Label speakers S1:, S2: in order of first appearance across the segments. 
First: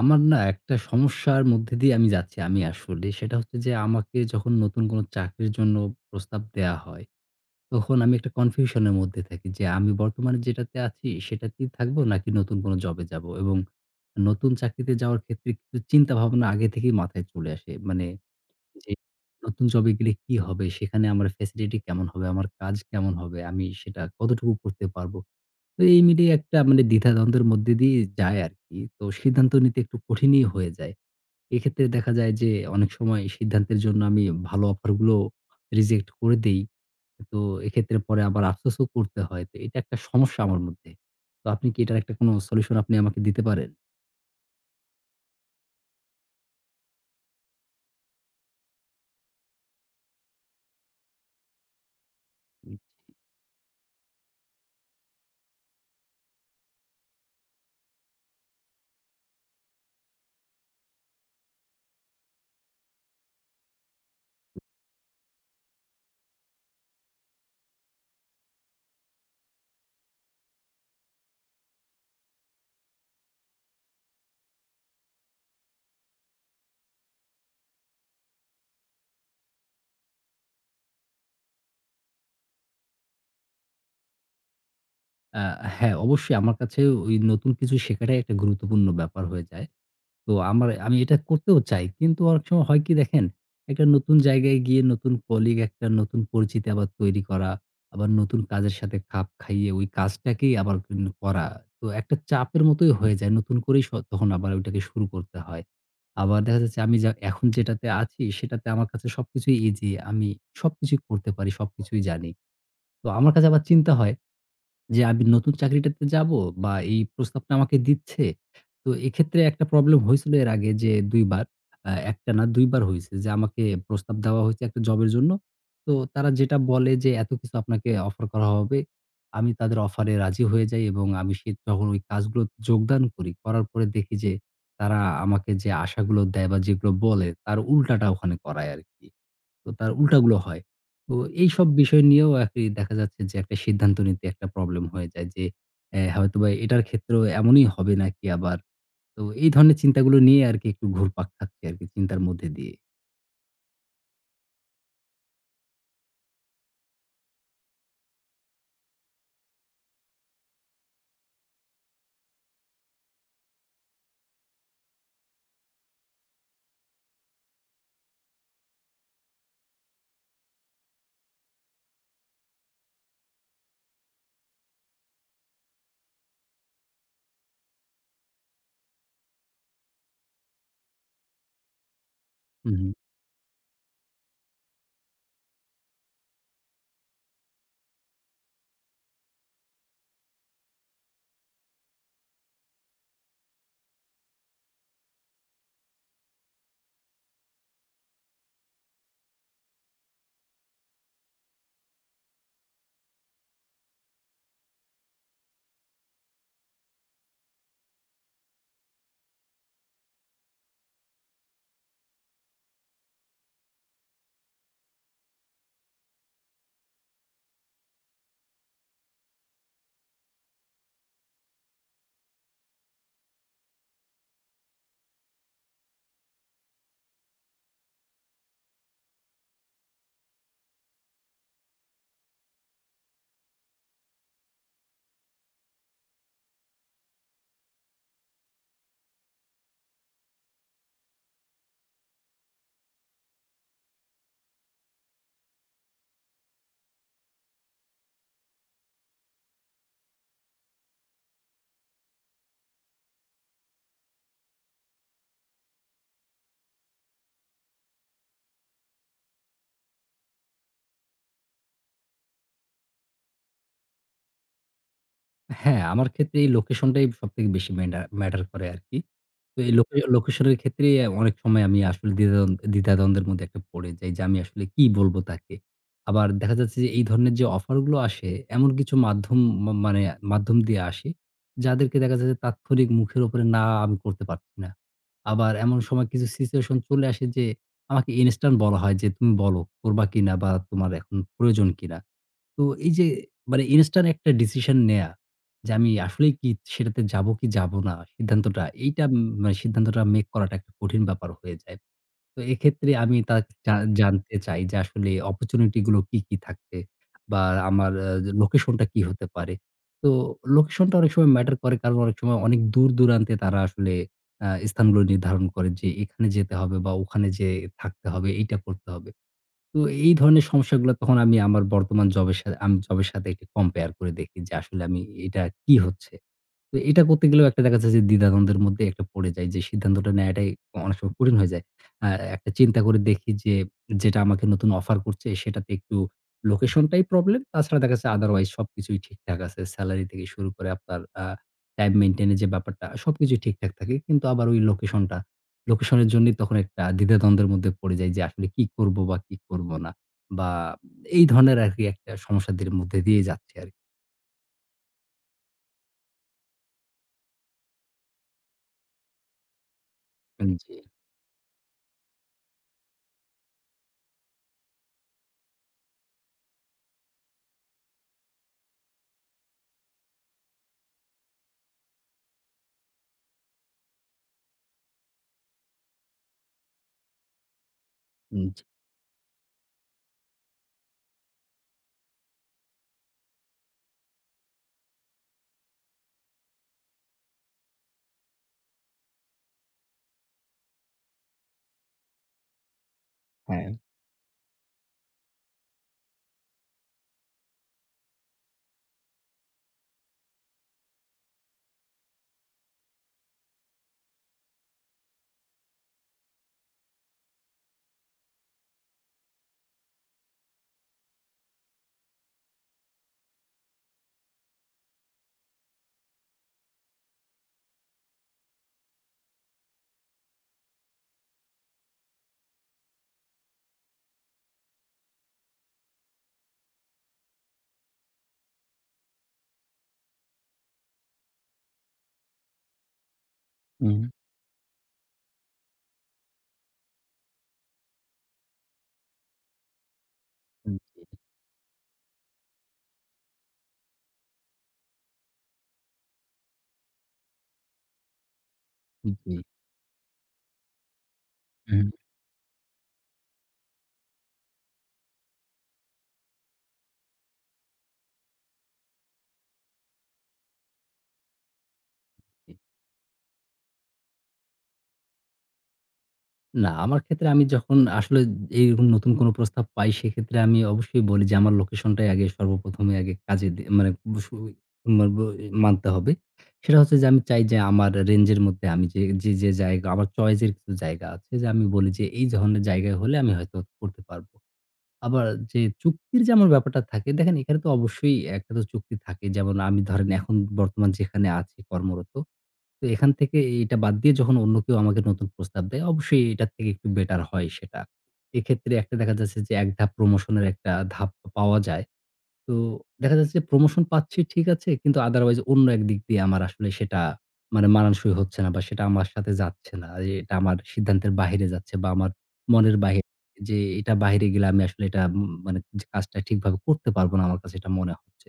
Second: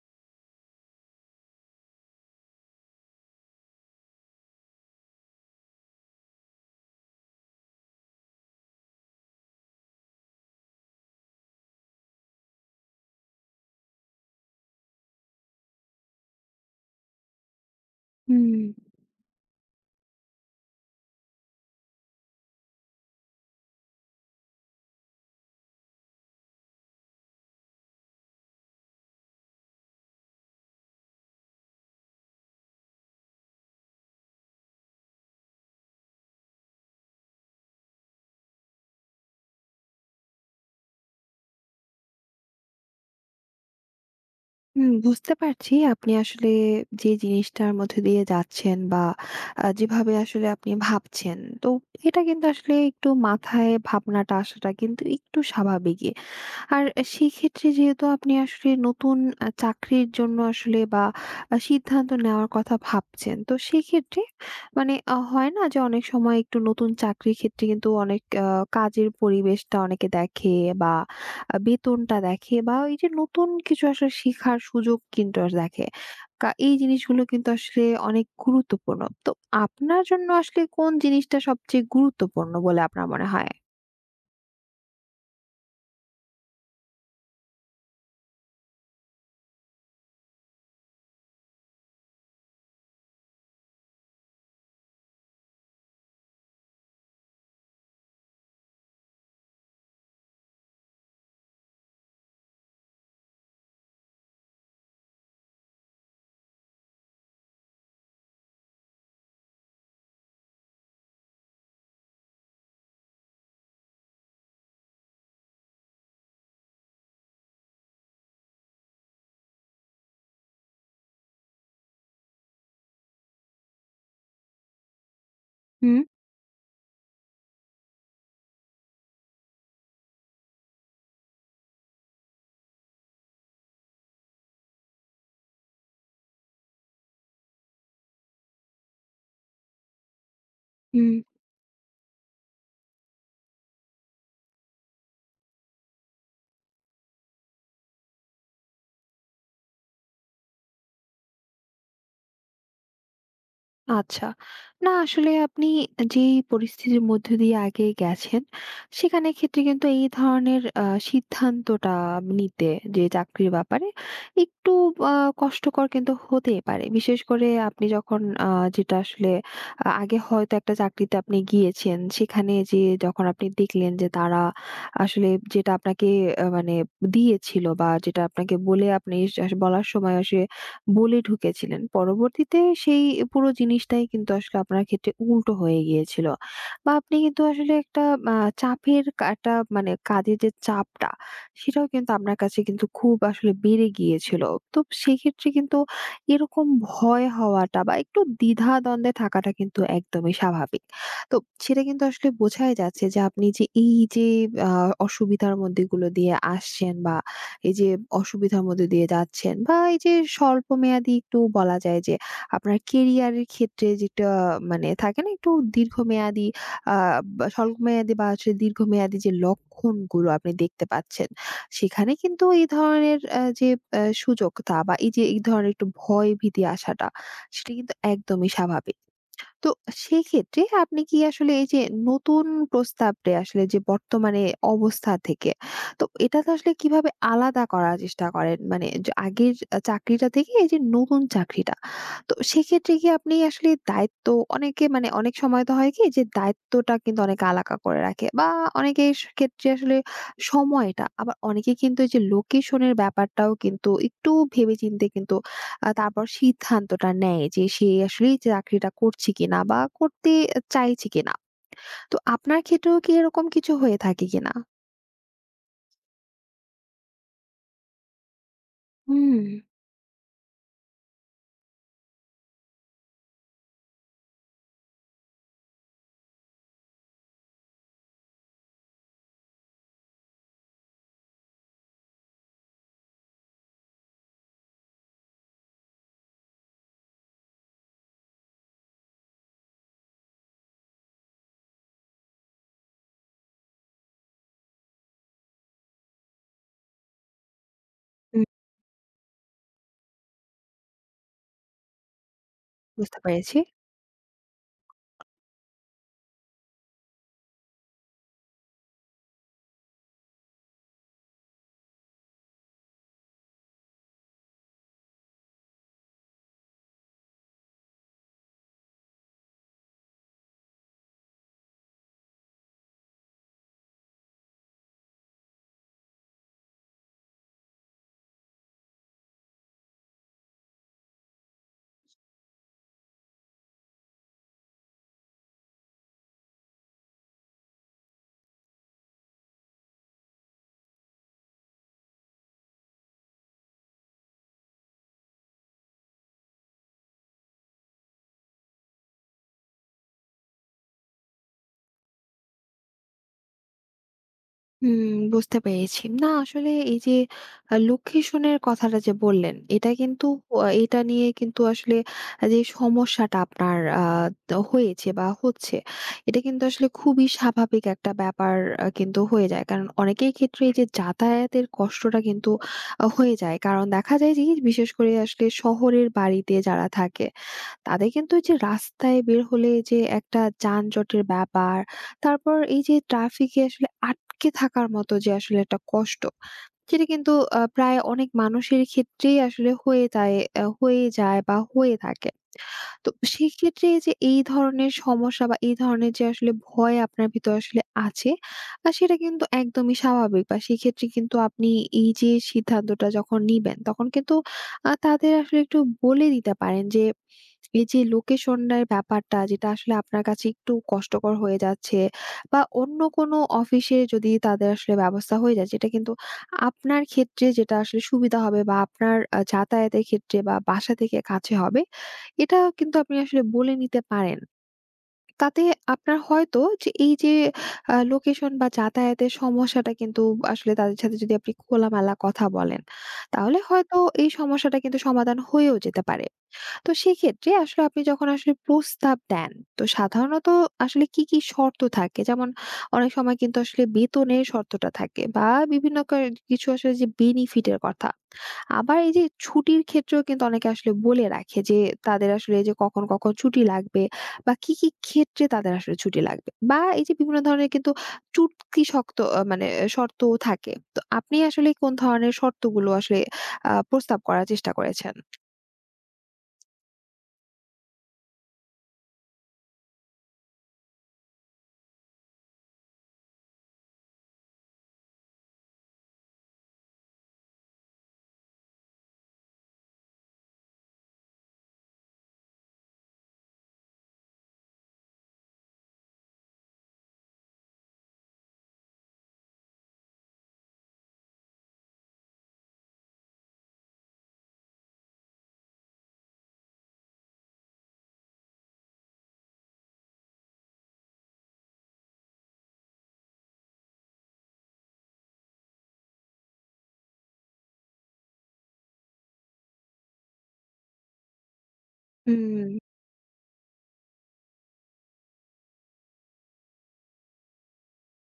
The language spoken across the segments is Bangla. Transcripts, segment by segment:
S1: আমার না একটা সমস্যার মধ্যে দিয়ে আমি যাচ্ছি আমি আসলে। সেটা হচ্ছে যে আমাকে যখন নতুন কোনো চাকরির জন্য প্রস্তাব দেয়া হয়, তখন আমি একটা কনফিউশন এর মধ্যে থাকি যে আমি বর্তমানে যেটাতে আছি সেটাতেই থাকবো নাকি নতুন কোনো জবে যাবো? এবং নতুন চাকরিতে যাওয়ার ক্ষেত্রে কিছু চিন্তাভাবনা আগে থেকেই মাথায় চলে আসে। মানে
S2: হুম,
S1: জি। নতুন জবে গেলে কি হবে? সেখানে আমার ফেসিলিটি কেমন হবে? আমার কাজ কেমন হবে? আমি সেটা কতটুকু করতে পারবো? তো এই মিলিয়ে একটা মানে দ্বিধাদ্বন্দ্বের মধ্যে দিয়ে যায় আরকি। তো সিদ্ধান্ত নিতে একটু কঠিনই হয়ে যায়। এক্ষেত্রে দেখা যায় যে অনেক সময় সিদ্ধান্তের জন্য আমি ভালো অফার গুলো রিজেক্ট করে দেই। তো এক্ষেত্রে পরে আবার আফসোসও করতে হয়। তো এটা একটা সমস্যা আমার মধ্যে। তো আপনি কি এটার একটা কোনো সলিউশন আপনি আমাকে দিতে পারেন?
S2: হুম, বুঝতে পারছি আপনি আসলে যে জিনিসটার মধ্যে দিয়ে যাচ্ছেন বা যেভাবে আসলে আপনি ভাবছেন। তো এটা কিন্তু আসলে একটু মাথায় ভাবনাটা আসাটা কিন্তু একটু স্বাভাবিকই। আর সেই ক্ষেত্রে যেহেতু আপনি আসলে নতুন চাকরির জন্য আসলে বা সিদ্ধান্ত নেওয়ার কথা ভাবছেন। তো সেক্ষেত্রে মানে হয় না যে অনেক সময় একটু নতুন চাকরির ক্ষেত্রে কিন্তু অনেক কাজের পরিবেশটা অনেকে দেখে বা বেতনটা দেখে বা এই যে নতুন কিছু আসলে শেখার সুযোগ কিন্তু দেখে। এই জিনিসগুলো কিন্তু আসলে অনেক গুরুত্বপূর্ণ। তো আপনার জন্য আসলে কোন জিনিসটা সবচেয়ে গুরুত্বপূর্ণ বলে আপনার মনে হয়?
S1: আ হ্যাঁ, অবশ্যই আমার কাছে ওই নতুন কিছু শেখাটাই একটা গুরুত্বপূর্ণ ব্যাপার হয়ে যায়। তো আমি এটা করতেও চাই। কিন্তু অনেক সময় হয় কি দেখেন, একটা নতুন জায়গায় গিয়ে নতুন কলিগ, একটা নতুন পরিচিতি আবার তৈরি করা, আবার নতুন কাজের সাথে খাপ খাইয়ে ওই কাজটাকেই আবার কিন্তু করা। তো একটা চাপের মতোই হয়ে যায়। নতুন করেই তখন আবার ওইটাকে শুরু করতে হয়। আবার দেখা যাচ্ছে আমি এখন যেটাতে আছি সেটাতে আমার কাছে সবকিছুই ইজি। আমি সবকিছুই করতে পারি, সবকিছুই জানি। তো আমার কাছে আবার চিন্তা হয় যে আমি নতুন চাকরিটাতে যাব বা এই প্রস্তাবটা আমাকে দিচ্ছে। তো এক্ষেত্রে একটা প্রবলেম হয়েছিল এর আগে যে ২ বার। ১ টা না ২ বার হইছে যে আমাকে প্রস্তাব দেওয়া হয়েছে একটা জবের জন্য। তো
S2: হুম,
S1: তারা যেটা বলে যে এত কিছু আপনাকে অফার করা হবে। আমি তাদের অফারে রাজি হয়ে যাই এবং আমি যখন ওই কাজগুলো যোগদান করি, করার পরে দেখি যে তারা আমাকে যে আশাগুলো দেয় বা যেগুলো বলে তার উল্টাটা ওখানে করায় আরকি। তো তার উল্টাগুলো হয়।
S2: হুম।
S1: তো এইসব বিষয় নিয়েও আরকি দেখা যাচ্ছে যে একটা সিদ্ধান্ত নিতে একটা প্রবলেম হয়ে যায় যে হয়তোবা এটার ক্ষেত্রেও এমনই হবে নাকি আবার। তো এই ধরনের চিন্তাগুলো নিয়ে আরকি একটু ঘুরপাক খাচ্ছি আরকি চিন্তার মধ্যে দিয়ে।
S2: আচ্ছা। না আসলে আপনি যেই পরিস্থিতির মধ্য দিয়ে আগে গেছেন, সেখানে ক্ষেত্রে কিন্তু এই ধরনের সিদ্ধান্তটা নিতে যে চাকরির ব্যাপারে একটু আ কষ্টকর কিন্তু হতেই পারে। বিশেষ করে আপনি যখন আ যেটা আসলে আগে হয়তো একটা চাকরিতে আপনি গিয়েছেন, সেখানে যেয়ে যখন আপনি দেখলেন যে তারা আসলে যেটা আপনাকে মানে দিয়েছিল বা যেটা আপনাকে বলে আপনি বলার সময় আসে বলে ঢুকেছিলেন। পরবর্তীতে
S1: হুম, হুম।
S2: সেই পুরো জিনিসটাই কিন্তু আসলে আপনার ক্ষেত্রে উল্টো হয়ে গিয়েছিল। বা আপনি কিন্তু আসলে একটা আ চাপের একটা মানে কাজের যে চাপটা, সেটাও কিন্তু আপনার কাছে কিন্তু খুব আসলে বেড়ে গিয়েছিল। তো সেক্ষেত্রে কিন্তু এরকম ভয় হওয়াটা বা একটু দ্বিধা-দ্বন্দ্বে থাকাটা কিন্তু একদমই স্বাভাবিক। তো সেটা কিন্তু আসলে বোঝাই যাচ্ছে যে আপনি যে এই যে আ অসুবিধার মধ্যে এগুলো দিয়ে আসছেন বা এই যে অসুবিধার মধ্যে দিয়ে যাচ্ছেন বা এই যে স্বল্পমেয়াদী একটু বলা যায় যে আপনার কেরিয়ারের ক্ষেত্রে যেটা মানে থাকে না একটু দীর্ঘমেয়াদী বা স্বল্পমেয়াদী বা হচ্ছে দীর্ঘমেয়াদী যে লক্ষণগুলো আপনি দেখতে পাচ্ছেন সেখানে কিন্তু এই ধরনের যে সুযোগতা বা এই যে এই ধরনের একটু ভয় ভীতি আসাটা সেটা কিন্তু একদমই স্বাভাবিক। তো সেক্ষেত্রে আপনি কি আসলে এই যে নতুন প্রস্তাবটা আসলে যে বর্তমানে অবস্থা থেকে তো এটা তো আসলে কিভাবে আলাদা করার চেষ্টা করেন মানে যে আগের চাকরিটা থেকে এই যে নতুন চাকরিটা। তো সেক্ষেত্রে কি আপনি আসলে দায়িত্ব অনেকে মানে অনেক সময় তো হয় কি যে দায়িত্বটা কিন্তু অনেকে আলাদা করে রাখে বা অনেকে এই ক্ষেত্রে আসলে সময়টা আবার অনেকে কিন্তু এই যে লোকেশনের ব্যাপারটাও কিন্তু একটু ভেবেচিন্তে কিন্তু তারপর সিদ্ধান্তটা নেয় যে সে আসলে চাকরিটা করছে কিনা বা করতে চাইছে কিনা। তো আপনার ক্ষেত্রেও কি এরকম কিছু হয়ে থাকে কিনা?
S1: হ্যাঁ, আমার ক্ষেত্রে এই লোকেশনটাই সবথেকে বেশি ম্যাটার করে আরকি।
S2: হুম।
S1: তো এই লোকেশনের ক্ষেত্রেই অনেক সময় আমি আসলে দ্বিধাদ্বন্দ্বের মধ্যে একটা পড়ে যাই যে, আমি আসলে কি বলবো তাকে? আবার দেখা যাচ্ছে যে এই ধরনের যে অফারগুলো আসে, এমন কিছু মাধ্যম মানে মাধ্যম দিয়ে আসে, যাদেরকে দেখা যায় যে তাৎক্ষণিক মুখের উপরে না আমি করতে পারছি না। আবার এমন সময় কিছু সিচুয়েশন চলে আসে যে, আমাকে ইনস্ট্যান্ট বলা হয় যে, "তুমি বলো করবা কিনা বা তোমার এখন প্রয়োজন কিনা?" তো এই যে মানে ইনস্ট্যান্ট একটা ডিসিশন নেয়া যে আমি আসলেই কি সেটাতে যাবো কি যাবো না
S2: হুম,
S1: সিদ্ধান্তটা এইটা মানে সিদ্ধান্তটা মেক করাটা একটা কঠিন ব্যাপার হয়ে যায়। তো এক্ষেত্রে আমি
S2: বুঝতে পেরেছি।
S1: জা জানতে চাই যে আসলে অপরচুনিটি গুলো কি, কি থাকছে বা আমার লোকেশনটা কি হতে পারে। তো লোকেশনটা অনেক সময় ম্যাটার করে কারণ অনেক সময় অনেক দূর-দূরান্তে তারা আসলে স্থানগুলো নির্ধারণ করে যে এখানে যেতে হবে বা ওখানে যেয়ে থাকতে হবে, এইটা করতে হবে। তো এই ধরনের সমস্যাগুলো তখন আমি আমার বর্তমান জবের সাথে একটু কম্পেয়ার করে দেখি যে আসলে আমি এটা কি হচ্ছে। তো এটা করতে গেলেও একটা দেখা যাচ্ছে যে দ্বিধাদ্বন্দ্বের মধ্যে একটা পড়ে যাই যে সিদ্ধান্তটা নেয়াটাই অনেক সময় কঠিন হয়ে যায়। আ একটা চিন্তা করে দেখি যে যেটা আমাকে নতুন অফার করছে সেটাতে একটু লোকেশনটাই প্রবলেম। তাছাড়া দেখা যাচ্ছে আদারওয়াইজ সবকিছুই ঠিকঠাক আছে। সেলারি থেকে শুরু করে আপনার টাইম মেইনটেইন এর যে ব্যাপারটা সবকিছুই ঠিকঠাক থাকে। কিন্তু আবার ওই লোকেশনের জন্যই তখন একটা দ্বিধাদ্বন্দ্বের মধ্যে পড়ে যাই যে আসলে কি করব বা কি করব না। বা এই ধরনের আরকি একটা সমস্যাদের মধ্যে দিয়ে যাচ্ছে আরকি।
S2: হুম, বুঝতে পেরেছি। না আসলে এই যে লোকেশনের কথাটা যে বললেন, এটা কিন্তু
S1: হুম, জি,
S2: এটা নিয়ে কিন্তু আসলে যে সমস্যাটা আপনার আ ত হয়েছে বা হচ্ছে, এটা কিন্তু আসলে খুবই স্বাভাবিক একটা ব্যাপার কিন্তু হয়ে যায়। কারণ অনেকের ক্ষেত্রে এই যে যাতায়াতের কষ্টটা কিন্তু হয়ে যায়। কারণ দেখা যায় যে বিশেষ করে আসলে শহরের বাড়িতে যারা থাকে তাদের কিন্তু এই
S1: হুম,
S2: যে
S1: জি।
S2: রাস্তায় বের হলে যে একটা যানজটের ব্যাপার, তারপর এই যে ট্রাফিকে আসলে আটকে থাকার মতো যে আসলে একটা কষ্ট, সেটা কিন্তু প্রায় অনেক মানুষের ক্ষেত্রেই আসলে হয়ে যায় বা হয়ে থাকে। তো
S1: হ্যাঁ,
S2: সেক্ষেত্রে এইযে এই ধরনের সমস্যা বা এই ধরনের যে আসলে ভয় আপনার ভিতর আসলে আছে, সেটা কিন্তু একদমই স্বাভাবিক বা সেক্ষেত্রে কিন্তু আপনি এইযে সিদ্ধান্তটা যখন নিবেন, তখন কিন্তু তাদের আসলে একটু বলে দিতে পারেন যে, এইযে লোকেশনের ব্যাপারটা যেটা আসলে আপনার কাছে একটু কষ্টকর হয়ে যাচ্ছে বা অন্য কোনো অফিসে যদি তাদের আসলে ব্যবস্থা হয়ে যায়, যেটা কিন্তু আপনার ক্ষেত্রে যেটা আসলে সুবিধা হবে বা আপনার যাতায়াতের ক্ষেত্রে বা বাসা থেকে কাছে হবে এটা কিন্তু আপনি আসলে বলে নিতে পারেন। তাতে আপনার হয়তো যে এই যে লোকেশন বা যাতায়াতের সমস্যাটা কিন্তু আসলে তাদের সাথে যদি আপনি খোলামেলা কথা বলেন, তাহলে হয়তো
S1: হুম।
S2: এই সমস্যাটা কিন্তু সমাধান হয়েও যেতে পারে। তো সেক্ষেত্রে আসলে আপনি যখন আসলে প্রস্তাব দেন, তো সাধারণত
S1: হুম,
S2: আসলে কি, কি শর্ত থাকে? যেমন অনেক সময় কিন্তু আসলে বেতনের শর্তটা থাকে বা বিভিন্ন কিছু আসলে যে বেনিফিট এর কথা। আবার
S1: জি,
S2: এই যে
S1: জি,
S2: ছুটির ক্ষেত্রেও কিন্তু অনেকে আসলে বলে রাখে যে
S1: হুম,
S2: তাদের আসলে এই যে কখন, কখন ছুটি লাগবে বা কি, কি ক্ষেত্রে তাদের আসলে ছুটি লাগবে। বা এই যে বিভিন্ন ধরনের কিন্তু চুক্তি শক্ত আ মানে শর্তও থাকে। তো আপনি আসলে কোন ধরনের
S1: জি।
S2: শর্তগুলো আসলে প্রস্তাব করার চেষ্টা করেছেন?
S1: না, আমার ক্ষেত্রে আমি যখন আসলে এইরকম নতুন কোনো প্রস্তাব পাই সেক্ষেত্রে আমি অবশ্যই বলি যে আমার লোকেশনটাই আগে সর্বপ্রথমে আগে কাজে দি মানে বসু মার ব মানতে হবে। সেটা হচ্ছে যে আমি চাই যে আমার রেঞ্জের মধ্যে আমি যে জায়গা আমার চয়েসের কিছু জায়গা আছে যে আমি বলি যে এই ধরনের জায়গায় হলে আমি হয়তো করতে পারবো। আবার যে চুক্তির যে আমার ব্যাপারটা থাকে দেখেন, এখানে তো অবশ্যই একটা তো চুক্তি থাকে। যেমন আমি ধরেন এখন বর্তমান যেখানে আছি কর্মরত, তো এখান থেকে এটা বাদ দিয়ে যখন অন্য কেউ আমাকে নতুন প্রস্তাব দেয়, অবশ্যই এটার থেকে একটু বেটার হয় সেটা। এক্ষেত্রে একটা দেখা যাচ্ছে যে এক ধাপ প্রমোশনের একটা ধাপ পাওয়া যায়। তো দেখা যাচ্ছে প্রমোশন পাচ্ছি ঠিক আছে, কিন্তু আদারওয়াইজ অন্য একদিক দিয়ে আমার আসলে সেটা মানে মানানসই হচ্ছে না বা সেটা আমার সাথে যাচ্ছে না। এটা আমার সিদ্ধান্তের বাহিরে যাচ্ছে বা আমার
S2: হুম।
S1: মনের বাহিরে, যে এটা বাহিরে গেলে আমি আসলে এটা মানে যে কাজটা ঠিকভাবে করতে পারব না, আমার কাছে এটা মনে হচ্ছে।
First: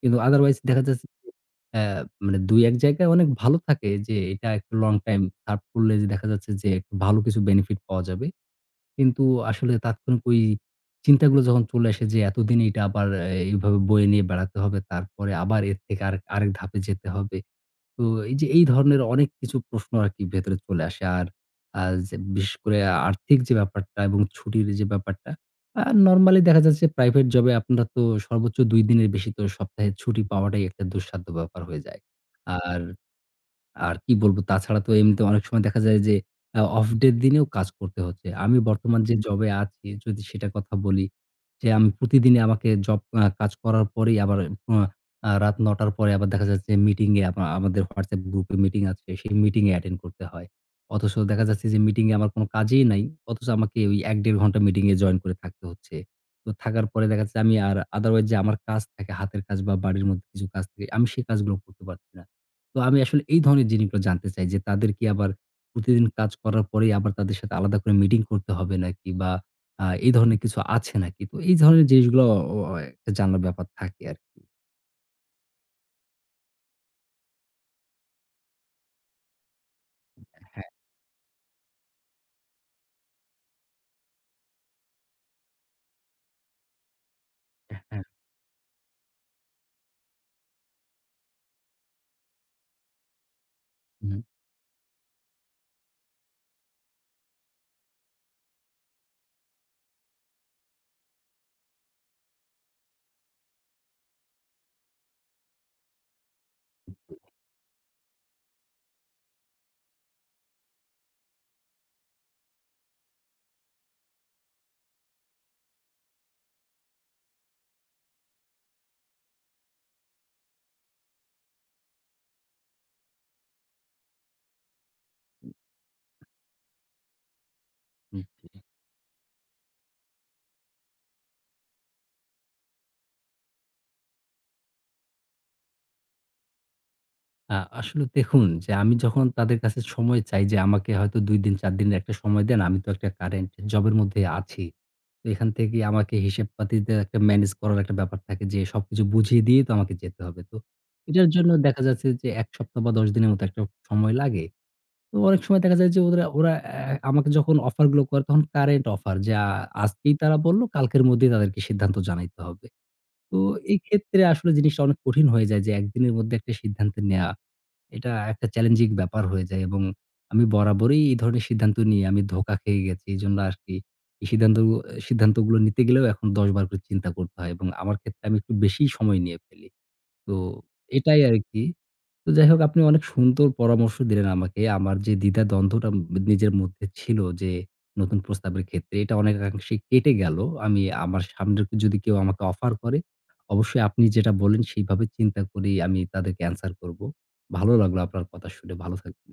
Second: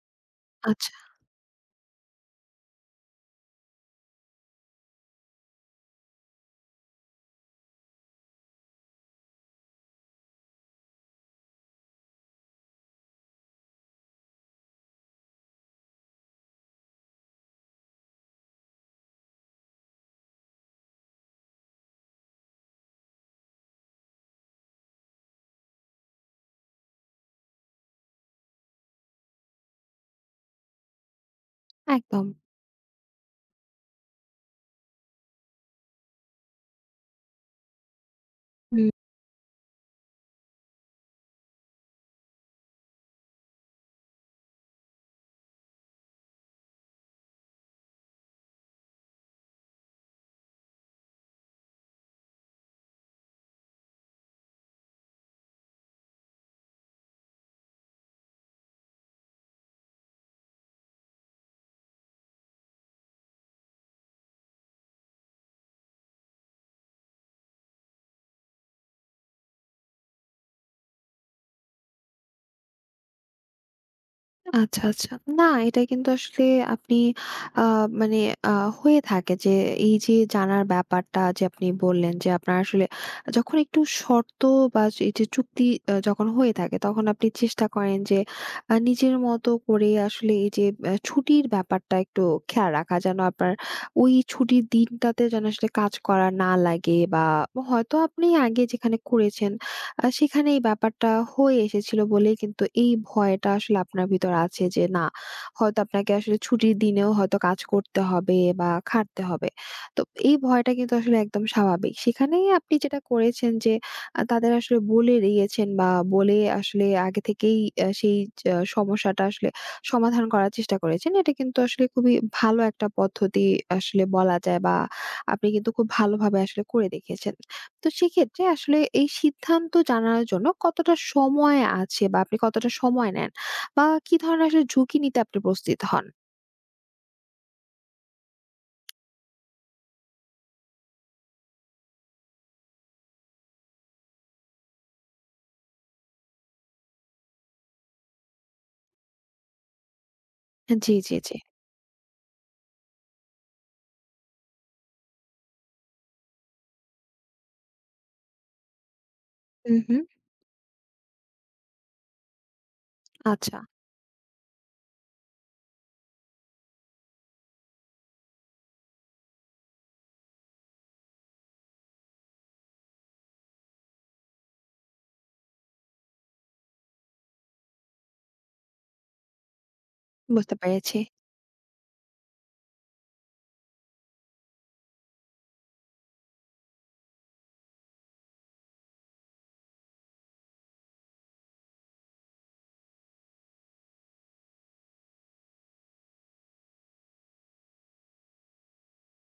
S1: কিন্তু আদারওয়াইজ দেখা
S2: আচ্ছা।
S1: যাচ্ছে যে অ্যা মানে ২-১ জায়গায় অনেক ভালো থাকে যে এটা একটু লং টাইম সার্ভ করলে যে দেখা যাচ্ছে যে একটু ভালো কিছু বেনিফিট পাওয়া যাবে। কিন্তু আসলে তাৎক্ষণিক ওই চিন্তাগুলো যখন চলে আসে যে এতদিন এটা আবার এভাবে বয়ে নিয়ে বেড়াতে হবে। তারপরে আবার এর থেকে আরেক আরেক ধাপে যেতে হবে। তো এই যে এই ধরনের অনেক কিছু প্রশ্ন আরকি ভেতরে চলে আসে। আর আ যে বিশেষ করে আর্থিক যে ব্যাপারটা এবং ছুটির যে ব্যাপারটা, নরমালি দেখা যাচ্ছে প্রাইভেট জবে আপনারা তো সর্বোচ্চ ২ দিনের বেশি তো সপ্তাহে ছুটি পাওয়াটাই একটা দুঃসাধ্য ব্যাপার হয়ে যায়।
S2: একদম।
S1: আর আর কি বলব? তাছাড়া তো এমনিতে অনেক সময় দেখা যায় যে অফ ডে দিনেও কাজ করতে হচ্ছে। আমি
S2: হুম,
S1: বর্তমান যে জবে আছি যদি সেটার কথা বলি, যে আমি প্রতিদিনই আমাকে জব আ কাজ করার পরেই আবার আ আ রাত ৯ টার পরে আবার দেখা যাচ্ছে মিটিং এ আমাদের WhatsApp গ্রুপে মিটিং আছে। সেই মিটিং এ অ্যাটেন্ড করতে হয়। অথচ দেখা যাচ্ছে যে মিটিং এ আমার কোনো কাজেই নাই। অথচ আমাকে ওই ১-১.৫ ঘন্টা মিটিং এ জয়েন করে থাকতে হচ্ছে। তো থাকার পরে দেখা যাচ্ছে আমি আর আদারওয়াইজ যে আমার কাজ থাকে হাতের কাজ বা বাড়ির মধ্যে কিছু কাজ থাকে, আমি সেই কাজগুলো করতে পারছি না। তো আমি আসলে এই ধরনের জিনিসগুলো জানতে চাই যে, তাদের কি আবার প্রতিদিন কাজ করার পরেই আবার তাদের সাথে আলাদা করে মিটিং করতে হবে নাকি? বা এই ধরনের কিছু আছে নাকি? তো এই ধরনের জিনিসগুলো অ অ একটা জানার ব্যাপার থাকে আরকি।
S2: আচ্ছা, আচ্ছা। না এটা কিন্তু আসলে আপনি আ মানে আ হয়ে থাকে যে এই যে জানার
S1: হ্যাঁ,
S2: ব্যাপারটা যে আপনি বললেন যে আপনার আসলে যখন একটু শর্ত বা এই যে চুক্তি যখন হয়ে থাকে তখন আপনি চেষ্টা করেন
S1: হ্যাঁ।
S2: যে নিজের মতো করে আসলে এই যে ছুটির ব্যাপারটা একটু খেয়াল রাখা। যেন আপনার ওই ছুটির দিনটাতে যেন আসলে কাজ করা না লাগে বা হয়তো আপনি আগে যেখানে করেছেন সেখানে এই ব্যাপারটা হয়ে এসেছিল বলেই কিন্তু এই ভয়টা আসলে আপনার ভিতর আছে যে না হয়তো আপনাকে আসলে ছুটির দিনেও হয়তো কাজ করতে হবে বা খাটতে হবে। তো এই ভয়টা কিন্তু আসলে একদম স্বাভাবিক। সেখানেই আপনি যেটা করেছেন যে তাদের আসলে বলে দিয়েছেন বা বলে আসলে আগে থেকেই সেই সমস্যাটা আসলে সমাধান করার চেষ্টা করেছেন। এটা কিন্তু আসলে খুবই ভালো একটা পদ্ধতি আসলে বলা যায় বা আপনি কিন্তু খুব ভালোভাবে আসলে করে দেখিয়েছেন। তো
S1: হুম।
S2: সেক্ষেত্রে আসলে এই সিদ্ধান্ত জানার জন্য কতটা সময় আছে বা আপনি কতটা সময় নেন? বা কি ধরনের আসলে ঝুঁকি নিতে আপনি প্রস্তুত হন?
S1: আসলে দেখুন যে আমি যখন তাদের কাছে সময় চাই যে আমাকে হয়তো ২ দিন ৪ দিনের একটা সময় দেন। আমি তো একটা কারেন্ট জবের মধ্যে আছি। তো এখান থেকে আমাকে হিসেবপাতিতে একটা ম্যানেজ করার একটা ব্যাপার থাকে যে সবকিছু বুঝিয়ে দিয়েই তো আমাকে যেতে হবে। তো
S2: জি, জি,
S1: এটার
S2: জি।
S1: জন্য দেখা যাচ্ছে যে ১ সপ্তাহ বা ১০ দিনের মতো একটা সময় লাগে। তো অনেক সময় দেখা যায় যে ওরা ওরা আমাকে যখন অফার গুলো করে তখন কারেন্ট অফার যে
S2: হুম, হুম।
S1: আজকেই তারা বলল কালকের মধ্যেই তাদেরকে সিদ্ধান্ত জানাইতে হবে। তো
S2: আচ্ছা,
S1: এই ক্ষেত্রে আসলে জিনিসটা অনেক কঠিন হয়ে যায় যে একদিনের মধ্যে একটা সিদ্ধান্ত নেয়া। এটা একটা চ্যালেঞ্জিং ব্যাপার হয়ে যায় এবং আমি বরাবরই এই ধরনের সিদ্ধান্ত নিয়ে আমি ধোঁকা খেয়ে গেছি। এজন্য আরকি এই সিদ্ধান্তগুলো নিতে গেলেও এখন ১০ বার করে চিন্তা করতে হয় এবং আমার ক্ষেত্রে আমি একটু বেশিই সময় নিয়ে ফেলি। তো
S2: বুঝতে পেরেছি।
S1: এটাই আরকি। তো যাই হোক, আপনি অনেক সুন্দর পরামর্শ দিলেন আমাকে। আমার যে দ্বিধা-দ্বন্দ্বটা নিজের মধ্যে ছিল যে নতুন প্রস্তাবের ক্ষেত্রে, এটা অনেকাংশে কেটে গেল। আমি আমার সামনে যদি কেউ আমাকে অফার করে, অবশ্যই আপনি যেটা বললেন সেইভাবে চিন্তা করেই আমি তাদেরকে অ্যান্সার করব। ভালো লাগলো আপনার কথা শুনে। ভালো থাকবেন।